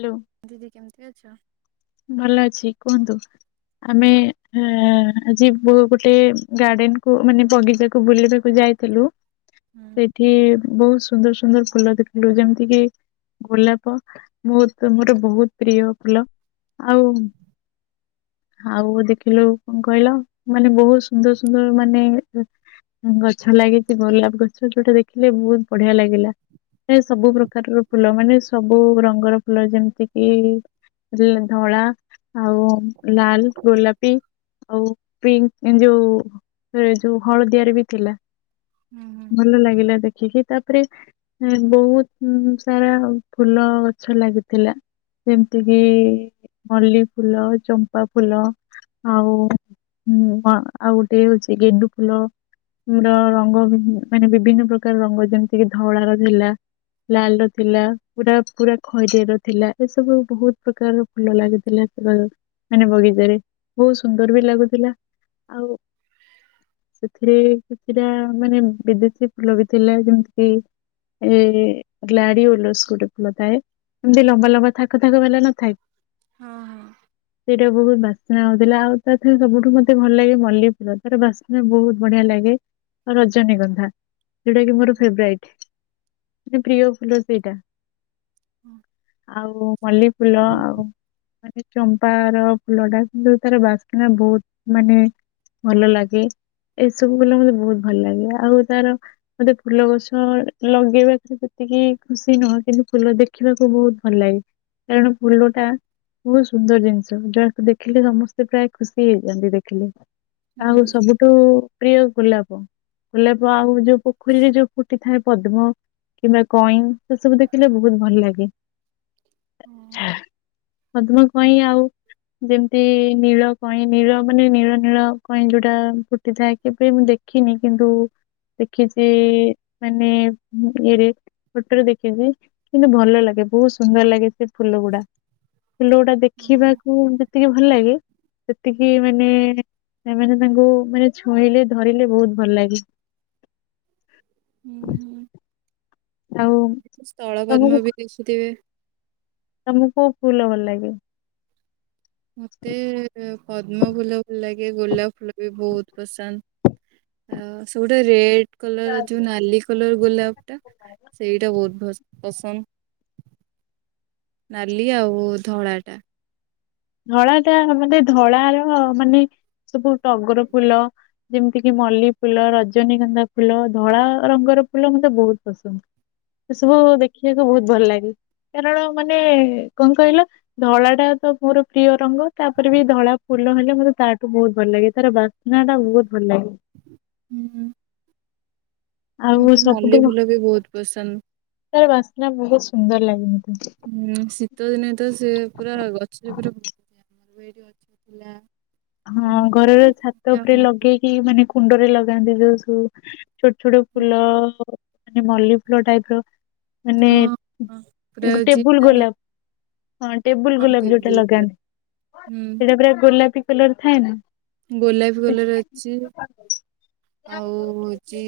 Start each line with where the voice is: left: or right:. left: Hello
right: ଦିଦି କେମିତି ଅଛ?
left: ଭଲ ଅଛି କୁହନ୍ତୁ ଆମେ ଆଜି ଗୋଟେ ଗାର୍ଡେନ କୁ ମାନେ ବଗିଚାକୁ ବୁଲିବାକୁ ଯାଇଥିଲୁ।
right: ହୁଁ।
left: ସେଇଠି ବହୁତ ସୁନ୍ଦର ସୁନ୍ଦର ଫୁଲ ଦେଖିଲୁ ଯେମିତି କିି ଗୋଲାପ। ବହୁତ ମୋର ବହୁତ ପ୍ରିୟ ଫୁଲ। ଆଉ ଆଉ ଦେଖିଲୁ କଣ କହିଲ ମାନେ ବହୁତ ସୁନ୍ଦର ସୁନ୍ଦର ମାନେ ଏ ଗଛ ଲାଗିଛି। ଗୋଲାପ ଗଛ ଯୋଉଟା ଦେଖିଲେ ବହୁତ ବଢିଆ ଲାଗିଲା। ମାନେ ସବୁ ପ୍ରକାରର ଫୁଲ ମାନେ ସବୁ ରଙ୍ଗର ଫୁଲ ଯେମିତି କିି-ଇ-ଇ ଯେ ଧଳା ଆଉ ଲାଲ ଗୋଲାପ ଟି ଆଉ ପିଙ୍କ୍ ଯୋଉ ଯୋଉ ହଳଦିଆରେ ବି ଥିଲା।
right: ହୁଁ ହୁଁ।
left: ଭଲ ଲାଗିଲା ଦେଖ ଦେଖିକି ତାପରେ ଉ ବହୁତ ଉ ସାରା ଫୁଲ ଗଛ ଲାଗିଥିଲା ଯେମିତି କିି-ଇ-ଇ-ଇ ମଲ୍ଲି ଫୁଲ, ଚମ୍ପା ଫୁଲ ଆଉ ହଁ ଆଉ ଗୋଟେ ହଉଛି ଗେଣ୍ଡୁ ଫୁଲ ର ରଙ୍ଗ ଭି ମାନେ ବିଭିନ୍ନ ପ୍ରକାର ରଙ୍ଗ ଯେମିତିକି ଧଉଳା ର ଥିଲା, ଲାଲ ର ଥିଲା, ପୁରା ପୁରା ଖଇରିଆ ର ଥିଲା ଏସବୁ ବହୁତ ପ୍ରକାର ଫୁଲ ଲାଗିଥିଲା [unintelligible] ମାନେ ବଗିଚାରେ। ବହୁତ ସୁନ୍ଦର ବି ଲାଗୁଥିଲା। ଆଉ ସେଥିରେ କିଛିଟା ମାନେ ବିଦେଶୀ ଫୁଲ ବି ଥିଲା ଯେମିତି କି ଏ-ଏ-ଏ ଲାଡ଼ି ଓଲସ ଗୋଟେ ଫୁଲ ଥାଏ। ଏମିତି ଲମ୍ବା ଲମ୍ବା ଥାକ ଥାକ ବାଲା ନଥାଏ।
right: ହଁ ହଁ।
left: ସେଠା ବହୁତ ବାସ୍ନା ହଉଥିଲା। ଆଉ ତା ରେ ସବୁଠୁ ମତେ ଭଲ ଲାଗେ ମଲ୍ଲୀଫୁଲ। ତାର ବାସ୍ନା ବହୁତ ବଢିଆ ଲାଗେ, ଆଉ ରଜନୀଗନ୍ଧା। ଯୋଉଟା କି ମୋର
right: ହୁଁ।
left: ଫେବରାଇଟ। ମୋ ପ୍ରିୟ ଫୁଲ ସେଇଟା। ଆଉ ମଲ୍ଲି ଫୁଲ ଆଉ ମାନେ ଚମ୍ପାର ଫୁଲ ଟା କିନ୍ତୁ ତାର ବାସ୍ନା ବହୁତ ମାନେ ଭଲ ଲାଗେ। ଏସବୁ ଫୁଲ ମତେ ବହୁତ ଭଲ ଲାଗେ। ଆଉ ତାର ମତେ ଫୁଲ ଗଛ ଲଗେଇବା ସେତିକି ଖୁସି ନୁହଁ କିନ୍ତୁ ଫୁଲ ଦେଖିବାକୁ ବହୁତ ଭଲ ଲାଗେ କାରଣ ଫୁଲ ଟା ବହୁତ ସୁନ୍ଦର ଜିନିଷ ଯାହାକୁ ଦେଖିଲେ ସମସ୍ତେ ପ୍ରାୟ ଖୁସି ହେଇଯାନ୍ତି ଦେଖିଲେ। ଆଉ
right: ହୁଁ।
left: ସବୁଠୁ ପ୍ରିୟ ଗୋଲାପ, ଗୋଲାପ ଆଉ ଯୋଉ ପୋଖରୀରେ ଯୋଉ ଫୁଟି ଥାଏ ପଦ୍ମ କିମ୍ବା କଇଁ ସେ ସବୁ ଦେଖିଲେ ବହୁତ ଭଲ ଲାଗେ। ଆଛା। ପଦ୍ମ, କଇଁ ଆଉ ଯେମିତି ନୀଳ କଇଁ ନୀଳ ମାନେ ନୀଳ ନୀଳ କଇଁ ଯୋଉଟା ଫୁଟିଥାଏ। କେବେ ମୁଁ ଦେଖିନି କିନ୍ତୁ ଦେଖିଛି ମାନେ ଇଏରେ ଫଟୋରେ ଦେଖିଛି କିନ୍ତୁ ଭଲ ଲାଗେ ବହୁତ ସୁନ୍ଦର ଲାଗେ ସେ ଫୁଲ ଗୁଡା। ଫୁଲ ଗୋଡ଼ା ଦେଖିବାକୁ ଯେତିକି ଭଲ ଲାଗେ ସେତିକି ମାନେ ସେମାନେ ତାଙ୍କୁ ମାନେ ଛୁଇଁଲେ ଧରିଲେ ବହୁତ ଭଲ ଲାଗେ। ଆଉ
right: ସ୍ଥଳ
left: ତମକୁ
right: ପଦ୍ମ ବି ଦିଶୁଥିବେ।
left: ତମକୁ କୋଉ ଫୁଲ ଭଲ ଲାଗେ?
right: ମତେ-ଏ-ଏ-ଏ ପଦ୍ମ ଫୁଲ ଭଲ ଲାଗେ, ଗୋଲାପ ଫୁଲ ବି ବହୁତ ପସନ୍ଦ। ଆଉ ସେଇ ଗୁଡ଼ା ରେଡ୍ କଲର ଯୋଉ ନାଲି କଲର ଗୋଲାପ ଟା ସେଇଟା ବହୁତ ପ ପସନ୍ଦ, ନାଲି ଆଉ ଧଳା ଟା।
left: ଧଳା ଟା ମତେ ଧଳା ର ମାନେ ସବୁ ଟଗର ଫୁଲ ଯେମିତିକି ମଲ୍ଲୀ ଫୁଲ, ରଜନୀଗନ୍ଧା ଫୁଲ ଧଳା ରଙ୍ଗର ଫୁଲ ମତେ ବହୁତ ପସନ୍ଦ। ଏ ସବୁ ଦେଖିବାକୁ ବହୁତ ଭଲ ଲାଗେ କାରଣ ମାନେ କଣ କହିଲ ଧଳା ଟା ତ ମୋର ପ୍ରିୟ ରଙ୍ଗ ତାପରେ ବି ଧଳା ଫୁଲ ହେଲେ ମତେ ତାଠୁ ବହୁତ ଭଲ ଲାଗେ ତାର ବା ସ୍ନା ଟା ବହୁତ ଭଲ ଲାଗେ।
right: ହୁଁ
left: ଆଉ
right: ମତେ
left: ସବୁଠୁ
right: ମଲ୍ଲୀ ଫୁଲ ବି ବହୁତ ପସନ୍ଦ।
left: ତାର ବାସ୍ନା ବହୁତ ସୁନ୍ଦର ଲାଗେନି।
right: ହୁଁ ଶୀତ ଦିନେ ତ ସେ ପୁରା ଗଛରେ ପୁରା। ମୁଁ ଏଠି ଗଛ ଥିଲା।
left: ହଁ ଘରର ଛାତ ଉପରେ ଲଗେଇକି ମାନେ। କୁଣ୍ଡରେ ଲଗାନ୍ତି ଯୋଉ ସବୁ। ଛୋଟ ଛୋଟ ଫୁଲ। ମାନେ ମଲ୍ଲୀ ଫୁଲ ଟାଇପ ର। ମାନେ
right: ହଁ ହଁ, ପୁରା
left: ଟେ
right: ହଉଛି
left: ଟେବୁଲ
right: ତା
left: ଗୋଲାପ। ହଁ ଟେବୁଲ
right: ହଁ
left: ଗୋଲାପ ଯୋଉଟା
right: ଟେବୁଲ ଗୁଡା।
left: ଲଗାନ୍ତି ସେଇଟା ପୁରା ଗୋଲାପି। କଲର ଥାଏ ନା।
right: ଗୋଲାପି କଲର ଅଛି ଆଉ ହଉଛି।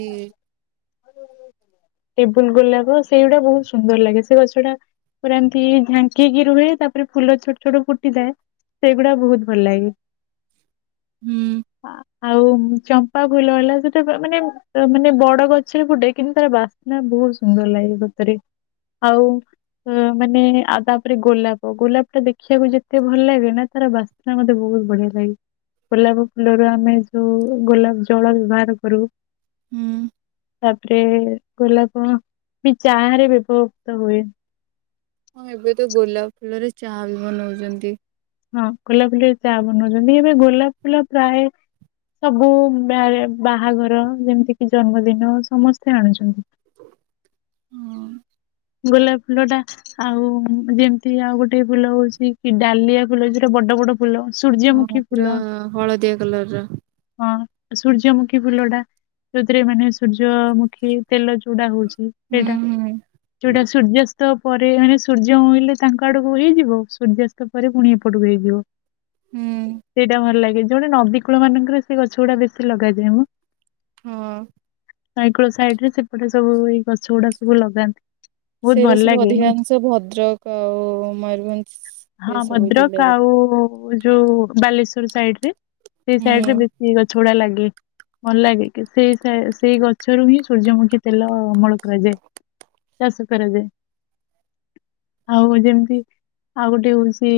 left: ଟେବୁଲ ଗୋଲାପ ସେଇଗୁଡା ବହୁତ ସୁନ୍ଦର ଲାଗେ ସେ ଗଛ ଟା ପୁରା ଏମିତି ଝାଙ୍କିକି ରୁହେ ତାପରେ ଫୁଲ ଛୋଟ ଛୋଟ ଫୁଟି ଥାଏ ସେଗୁଡା ବହୁତ ଭଲ ଲାଗେ।
right: ହୁଁ
left: ହଁ। ଆଉ ଚମ୍ପା ଫୁଲ ହେଲା ସେଟା ମାନେ ମାନେ ବଡ ଗଛରେ ଫୁଟେ କିନ୍ତୁ ତାର ବାସ୍ନା ବହୁତ ସୁନ୍ଦର ଲାଗେ ସତରେ ଆଉ ଅ ମାନେ ଆଉ ତାପରେ ଗୋଲାପ ଗୋଲାପ ଟା ଦେଖିବାକୁ ଯେତେ ଭଲ ଲାଗେ ନା ତାର ବାସ୍ନା ମତେ ବହୁତ। ବଢିଆ ଲାଗେ ଗୋଲାପ ଫୁଲର ଆମେ ଯୋଉ ଗୋଲାପ ଜଳ ବ୍ୟବହାର କରୁ।
right: ହୁଁ
left: ତାପରେ। ଗୋଲାପ ବି ଚାହାରେ ବି ବ୍ୟବହୃତ ହୁଏ।
right: ହଁ ଏବେ ତ ଗୋଲାପ ଫୁଲରେ ଚାହା ବି ବନଉଛନ୍ତି।
left: ହଁ ଗୋଲାପ ଫୁଲରେ ଚାହା ବନଉଛନ୍ତି ଏବେ ଗୋଲାପ ଫୁଲ ପ୍ରାୟ ସବୁ ମା ବାହାଘର ଯେମିତି କି। ଜନ୍ମଦିନ ସମସ୍ତେ ଆଣୁଛନ୍ତି।
right: ହଁ।
left: ଗୋଲାପ ଫୁଲ ଟା ଆଉ ଯେମତି ଆଉ ଗୋଟେ ଫୁଲ ହଉଛି କି ଡାଲିଆ ଫୁଲ ଯଉଟା ବଡ ବଡ। ଫୁଲ
right: ହଁ,
left: ସୂର୍ଯ୍ୟମୁଖୀ
right: ପୁରା
left: ଫୁଲ
right: ହଳଦିଆ କଲର ର।
left: ହଁ। ସୂର୍ଯ୍ୟମୁଖୀ ଫୁଲ ଟା ଯଉଥିରେ ମାନେ ସୁର୍ଯ୍ୟ, ସୁର୍ଯ୍ୟମୁଖୀ ତେଲ ଚୁଡା ହଉଛି
right: ହୁଁ
left: ସେଇଟା
right: ହୁଁ
left: ଜଉଟା ସୂର୍ଯ୍ୟାସ୍ତ ପରେ ମାନେ ସୂର୍ଯ୍ୟ ଉଇଲେ ତାଙ୍କ ଆଡକୁ ହେଇଯିବ ସୂର୍ଯ୍ୟାସ୍ତ ପରେ ପୁଣି ଏପଟକୁ ହେଇଯିବ।
right: ହୁଁ।
left: ସେଇଟା ଭଲ ଲାଗେ। ଜଉଟା ନଦୀ କୂଳ ମାନଙ୍କରେ ସେ ଗଛ ଗୁଡା ବେଶୀ ଲଗାଯାଏ ମୁଁ
right: ହଁ,
left: ନାଇକୂଳ ସାଇଡ ରେ ସେପଟେ ସବୁ ଏଇ ଗଛ ଗୁଡା ସବୁ ଲଗାନ୍ତି। ବହୁତ
right: ସେଇଟା
left: ଭଲ
right: ସବୁ
left: ଲାଗେ ମାନେ
right: ଅଧିକାଂଶ ଭଦ୍ରକ ଆଉ ମୟୂରଭଞ୍ଜ ସେ
left: ହଁ
right: ସବୁ
left: ଭଦ୍ରକ
right: ଜିଲ୍ଲାରେ
left: ଆଉ। ଯୋଉ ବାଲେଶ୍ୱର ସାଇଡ ରେ। ସେଇ
right: ହୁଁ
left: ସାଇଡ ରେ ବେଶୀ ଗଛ ହୁଡ଼ା ଲାଗି ଭଲ ଲାଗେ କି ସେଇ ସେଇ ଗଛରୁ ହିଁ ସୂର୍ଯ୍ୟମୁଖୀ ତେଲ ଅମଳ କରାଯାଏ ଚାଷ କରାଯାଏ ଆଉ ଯେମିତି ଆଉ ଗୋଟେ ହଉଛି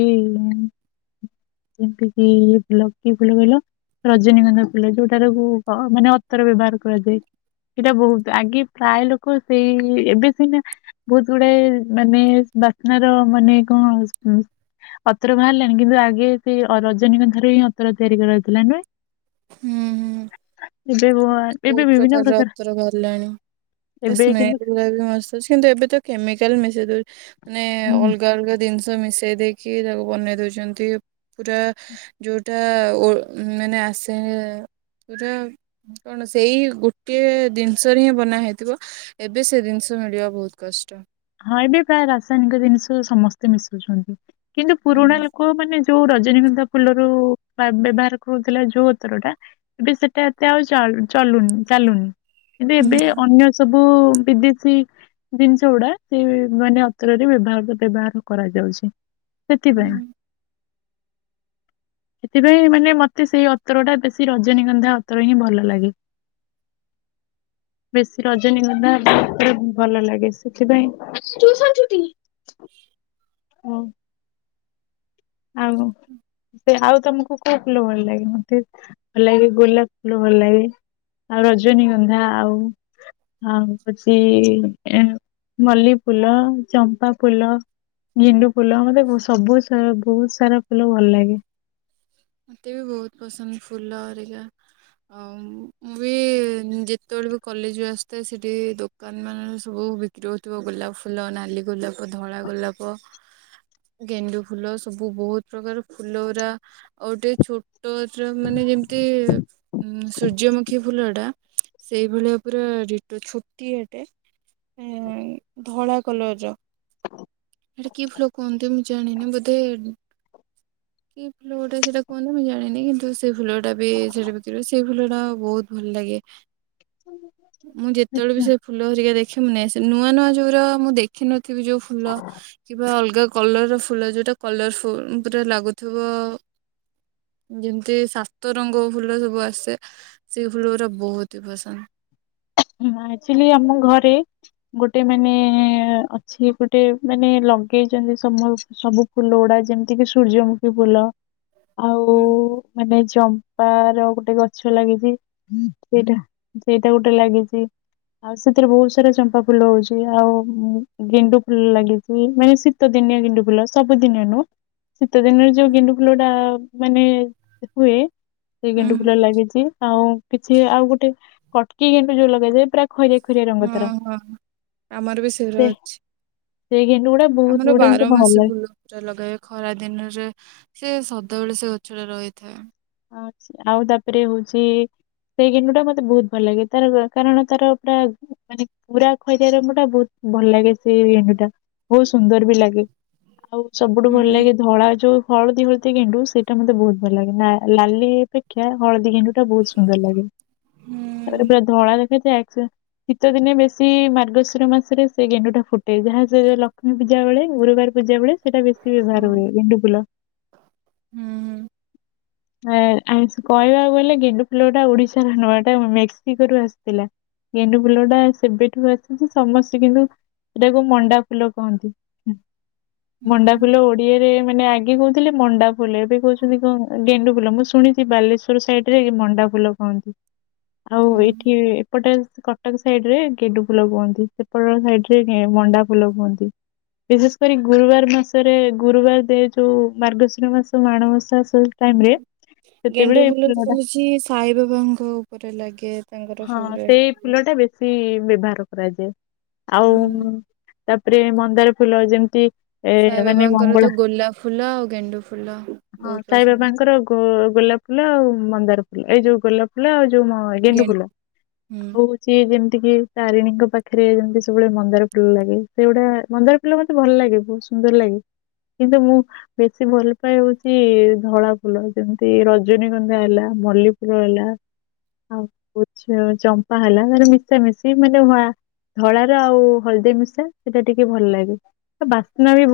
left: ଯେମିତି କି ଫୁଲ କି ଫୁଲ କହିଲ ରଜନୀଗନ୍ଧା ଫୁଲ ଯୋଉଟା ମାନେ ଅତର ବ୍ୟବହାର କରାଯାଏ ସେଇଟା ବହୁତ ଆଗେ ପ୍ରାୟ ଲୋକ ସେଇ ଏବେ ସିନା ବହୁତ ଗୁଡା ମାନେ ବାସ୍ନାର ମାନେ କଣ ହୁଁ ଅତର ବାହାରିଲାଣି କିନ୍ତୁ ଆଗେ ସେ ଅ ରଜନୀଙ୍କ ଠାରୁ ହିଁ ଅତର ତିଆରି କରାଇଥିଲା ନୁହେଁ।
right: ହୁଁ ହୁଁ।
left: ଏବେ ବ- ଏବେ
right: ବହୁତ
left: ବିଭିନ୍ନ
right: ପ୍ରକାରର
left: ପ୍ରକାର
right: ଅତ୍ର ବାହାରିଲାଣି
left: ଏବେ
right: ସ୍ମେଲ ଗୁରାବି ମସ୍ତ ଅଛି କିନ୍ତୁ ଏବେ ତ କେମିକାଲ ମିଶେଇ ଦଉଛି। ମାନେ
left: କିନ୍ତୁ
right: ଅଲଗା ଅଲଗା ଜିନିଷ ତ ମିଶେଇ ଦେଇକି ତାକୁ ବନେଇ ଦଉଛନ୍ତି ପୁରା ଯୋଉଟା ଓ ମାନେ ଆସେ ପୁରା କଣ ସେଇ ଗୋଟିଏ ଜିନିଷରେ ହିଁ ବନା ହେଇଥିବ ଏବେ ସେ ଜିନିଷ ମିଳିବା ବହୁତ କଷ୍ଟ।
left: ହଁ ଏବେ ପ୍ରାୟ ରାସାୟନିକ ଜିନିଷ ସମସ୍ତେ ମିଶୁଛନ୍ତି। କିନ୍ତୁ ପୁରୁଣା
right: ନା।
left: ଲୋକ ମାନେ ଯୋଉ ରଜନୀଗନ୍ଧା ଫୁଲ ରୁ ବ୍ୟବହାର କରୁଥିଲା ଯୋଉ ଉତର ଟା ଏବେ ସେଟା ଏତେ ଆଉ ଚଲୁନି ଚାଲୁନି। କିନ୍ତୁ ଏବେ
right: ହୁଁ।
left: ଅନ୍ୟ ସବୁ ସବୁ ବିଦେଶୀ ଜିନିଷ ଗୁଡା ସେ ମାନେ ଅତରରେ ବ୍ୟବହାର ବ୍ୟବହାର କରାଯାଉଛି। ସେଥିପାଇଁ
right: ନା।
left: ସେଥିପାଇଁ ମାନେ ମତେ ସେଇ ଅତର ଟା ବେଶୀ ରଜନୀଗନ୍ଧା ଅତର ହିଁ ଭଲ ଲାଗେ ବେଶୀ ରଜନୀଗନ୍ଧା ଅତର ଭଲ ଲାଗେ ସେଥିପାଇଁ ହଉ। ଆଉ ସେ ଆଉ ତମକୁ କୋଉ ଫୁଲ ଭଲ ଲାଗେ ମତେ ଭଲ ଲାଗେ ଗୋଲାପ ଫୁଲ ଭଲ ଲାଗେ ଆଉ ରଜନୀଗନ୍ଧା ଆଉ ଆଉ ହଉଛି ଏ ମଲ୍ଲ ଫୁଲ ଚମ୍ପା ଫୁଲ ଗେଣ୍ଡୁ ଫୁ ଫୁଲ ମତେ ସବୁ ସ୍ ବହୁତ ସାରା ଫୁଲ ଭଲ ଲାଗେ।
right: ମୋତେ ବି ବହୁତ ପସନ୍ଦ ଫୁଲ ହେରିକା ଆ ମୁଁ ବି ଯେତେବେଳେ ବି କଲେଜରୁ ଆସିଥାଏ ସେଠି ଦୋକାନ ମାନରେ ସବୁ ବିକ୍ରି ହଉଥିବ ଗୋଲାପ ଫୁଲ ନାଲି ଗୋଲାପ ଧଳା ଗୋଲାପ ଗେଣ୍ଡୁ ଫୁଲ ସବୁ ବହୁତ ପ୍ରକାର ଫୁଲ ଗୁରା ଆଉ ଟେ ଛୋ ଟ [unintelligible] ମାନେ ଯେମିତି ଉଁ ସୂର୍ଯ୍ୟମୁଖୀ ଫୁଲଟା ସେଇଭଳିଆ ପୁରା ଡିଟୋ ଛୋଟିଆଟେ ଏ ଧଳା କଲର ର ସେଟା କି ଫୁଲ କୁହନ୍ତି ମୁଁ ଜାଣିନି ବୋଧେ କି ଫୁଲ ଗୁଟେ ସେଇଟା କୁହନ୍ତ ମୁଁ ଜାଣିନି କିନ୍ତୁ ସେଇ ଫୁଲଟା ବି ସେଠା ବିକ୍ରି ହୁଏ ସେଇ ଫୁଲ ଟା ବହୁତ ଭଲ ଲାଗେ ମୁଁ ଯେତେବେଳେ ବି ସେ ଫୁଲ ହେରିକା ଦେଖେ ମୁଁ ଆସେ ନୂଆ ନୂଆ ଯୋଉର ମୁଁ ଦେଖି ନ ଦେଖିବି ଯୋଉ ଫୁଲ ବା ଅଲଗା କଲର ର ଫୁଲ ଯୋଉଟା କଲର ଫୁଲ୍ ପୁରା ଲାଗୁଥିବ। ଯେମିତି ସାତ ରଙ୍ଗ ଫୁଲ ସବୁ ଆସେ ସେଇ ଫୁଲ ଗୁରା ବହୁତ ହି ପସନ୍ଦ।
left: ଆଚ୍ୟୁଆଲି ଆମ ଘରେ ଗୋଟେ ମାନେ ଅଛି ଗୋଟେ ମାନେ ଲଗେଇଛନ୍ତି ସମ୍ ସବୁ ଫୁଲ ଗୁଡା ଯେମିତିକି ସୂର୍ଯ୍ୟମୁଖୀ ଫୁଲ। ଆଉ
right: ହୁଁ
left: ମାନେ ଜମ୍ପ ପା ର ଗୋଟେ ଗଛ ଲାଗିଛି ସେଇଟା ସେଇଟା ଗୋଟେ ଲାଗିଛି। ଆଉ ସେଥିରେ ବହୁତ ସାରା ଚମ୍ପା ଫୁଲ ହଉଛି ଆଉ ଗେଣ୍ଡୁ ଫୁଲ ଲାଗିଛି ମାନେ ଶୀତ ଦିନିଆ ଗେଣ୍ଡୁ ଫୁଲ ସବୁଦିନିଆ ନୁହେଁ ଶୀତ ଦିନରେ ଯୋଉ ଗେଣ୍ଡୁ ଫୁଲଟା ମାନେ ହୁଏ। ସେଇ
right: ହୁଁ
left: ଗେଣ୍ଡୁ ଫୁଲ ଲାଗିଛି ଆଉ କିଛି ଆଉ ଗୋଟେ କଟକି ଗେ ଯୁ ଲପଗାଯାଏ।
right: ହଁ ହଁ ଆମର ବି ଶୀଘ୍ର
left: ସେ
right: ଅଛି।
left: ସେଇ ଗେଣ୍ଡୁ ଗୁଡା ବହୁତ
right: ଆମର
left: ଗୁଡେ ମତେ
right: ବାର
left: ଭଲ
right: ମାସି
left: ଲାଗେ
right: ଫୁଲ ଲଗା ଯାଏ ଖରା ଦିନରେ ସେ ସ ସେତେବେଳେ ସେ ଗଛଟା ରହିଥାଏ।
left: ଆ ଆଉ ତାପରେ ହଉଛି ସେଇ ଗେଣ୍ଡୁ ଟା ମତେ ବହୁତ ଭଲ ଲାଗେ ତାର କାରଣ ତାର ପୁରା ମାନେ ପୁରା ଖଇଦାର ମୁ ଟା ବହୁତ ଭଲ ଲାଗେ ସେଇ ଗେଣ୍ଡୁ ଟା ବହୁତ ସୁନ୍ଦର ବି ଲାଗେ। ଆଉ ସବୁଠୁ ଭଲ
right: ହୁଁ
left: ଲାଗେ ଧଳା ଯୋଉ ହଳଦୀବତି ଗେଣ୍ଡୁ ସେଇଟା ମତେ ବହୁତ ଭଲ ଲାଗେ ନା। ଲାଲି ଅପେକ୍ଷା ହଳଦୀ ଗେଣ୍ଡୁ ଟା ବହୁତ ସୁନ୍ଦର ଲାଗେ ତାପରେ
right: ହୁଁ
left: ପୁରା ଧଳା ଦେଖାଯ ଶୀତ ଦିନେ ବେଶୀ ମାର୍ଗଶିର ମାସରେ ସେ ଗେଣ୍ଡୁ ଟା ଫୁଟେ ଯାହା ସେ ଲକ୍ଷ୍ମୀ ପୂଜା ବେଳେ ଗୁରୁବାର ପୂଜା ବେଳେ ସେଇଟା ବେଶୀ ବ୍ୟବହାର
right: ହଁ।
left: ହୁଏ ଗେଣ୍ଡୁ ଫୁଲ
right: ହୁଁ ହୁଁ।
left: କହିବାକୁ ଗଲେ ଗେଣ୍ଡୁ ଫୁଲଟା ଓଡିଶାର ନୁହ ଏଇଟା ମେକ୍ସିକୋରୁୁ ଆସିଥିଲା ଗେଣ୍ଡୁ ଫୁଲ ଟା ସେବେଠୁ ଆସିଛି ସମସ୍ତେ କିନ୍ତୁ ସେଟାକୁ ମଣ୍ଡା ଫୁଲ କହନ୍ତି।
right: ହୁଁ
left: ମଣ୍ଡା
right: ହୁଁ
left: ଫୁଲ ଓଡିଆରେ ମା ଆଗେ କହୁଥିଲେ ମଣ୍ଡା ଫୁଲ ଏବେ କହୁଛନ୍ତି କଣ ଗେଣ୍ଡୁ ଫୁଲ ମୁଁ ଶୁଣିଛି ବାଲେଶ୍ଵର ସାଇଡରେ ମଣ୍ଡା ଫୁଲ କୁହନ୍ତି। ଆଉ
right: ହୁଁ
left: ଏଇଠି ସେପଟେ କଟକ ସାଇଡ ରେ ଗେଣ୍ଡୁ ଫୁଲ କୁହନ୍ତି ସେପଟ ସାଇଡ ରେ ମଣ୍ଡା ଫୁଲ କୁହନ୍ତି ବିଶେଷ କରି ଗୁରୁବାର ମାସରେ ଗୁରୁବାର ଦେ ଯୋଉ ମାର୍ଗଶୀର ମାସ ମାଣବସା ସ୍କୁଲ ଟାଇମରେ
right: ଗେଣ୍ଡୁ ଫୁଲ ହେଉଛି ସାଇ ବାବାଙ୍କ ଉପରେ ଲାଗେ ତାଙ୍କର ଫେଭରାଇଟ ଫୁ
left: ଇ ବ୍ୟବହାର କରାଯାଏ। ଆଉ
right: ହୁଁ
left: ତାପରେ ମନ୍ଦାର ଫୁଲ ଯେମିତି ଏ ମାନେ
right: ସାଇବାବାଙ୍କର
left: ମଙ୍ଗଳା
right: ତ ଗୋଲାପ ଫୁଲ ଆଉ ଗେଣ୍ଡୁ ଫୁଲ
left: ହଁ
right: ବହୁତ
left: ସାଇ
right: ପସନ୍ଦ।
left: ବାବାଙ୍କର ଗୋ ଗୋଲାପ ଫୁଲ ଆଉ ମନ୍ଦାର ଫୁଲ ଏଇ ଯୋଉ ଗୋଲାପ ଫୁଲ ଆଉ ଗେଣ୍ଡୁ ଫୁଲ
right: ହୁଁ।
left: ଆଉ ହଉଛି ଯେମିତି ଏତିକେ ତାରିଣୀଙ୍କ ପାଖରେ ଯେମିତି ସବୁବେଳେ ମନ୍ଦାର ଫୁଲ ଲାଗେ ସେଗୁଡା ମନ୍ଦାର ଫୁଲ ମତେ ଭଲ ଲାଗେ ବହୁତ ସୁନ୍ଦର ଲାଗେ କିନ୍ତୁ ମୁଁ ବେଶୀ ଭଲ ପାଏ ହଉଛି ଧଳା ଫୁଲ ଯେମିତି ରଜନୀଗନ୍ଧା ହେଲା ମଲ୍ଲପୁର ହେଲା ଆଉ ଚମ୍ପା ହେଲାାର ମିଶା ମିଶି ମାନେ ଧଳାର ଆଉ ହଳଦୀ ମିଶା ସେଇଟା ଟିକେ ଭଲ ଲାଗେ ଆଉ ବାସ୍ନା ବି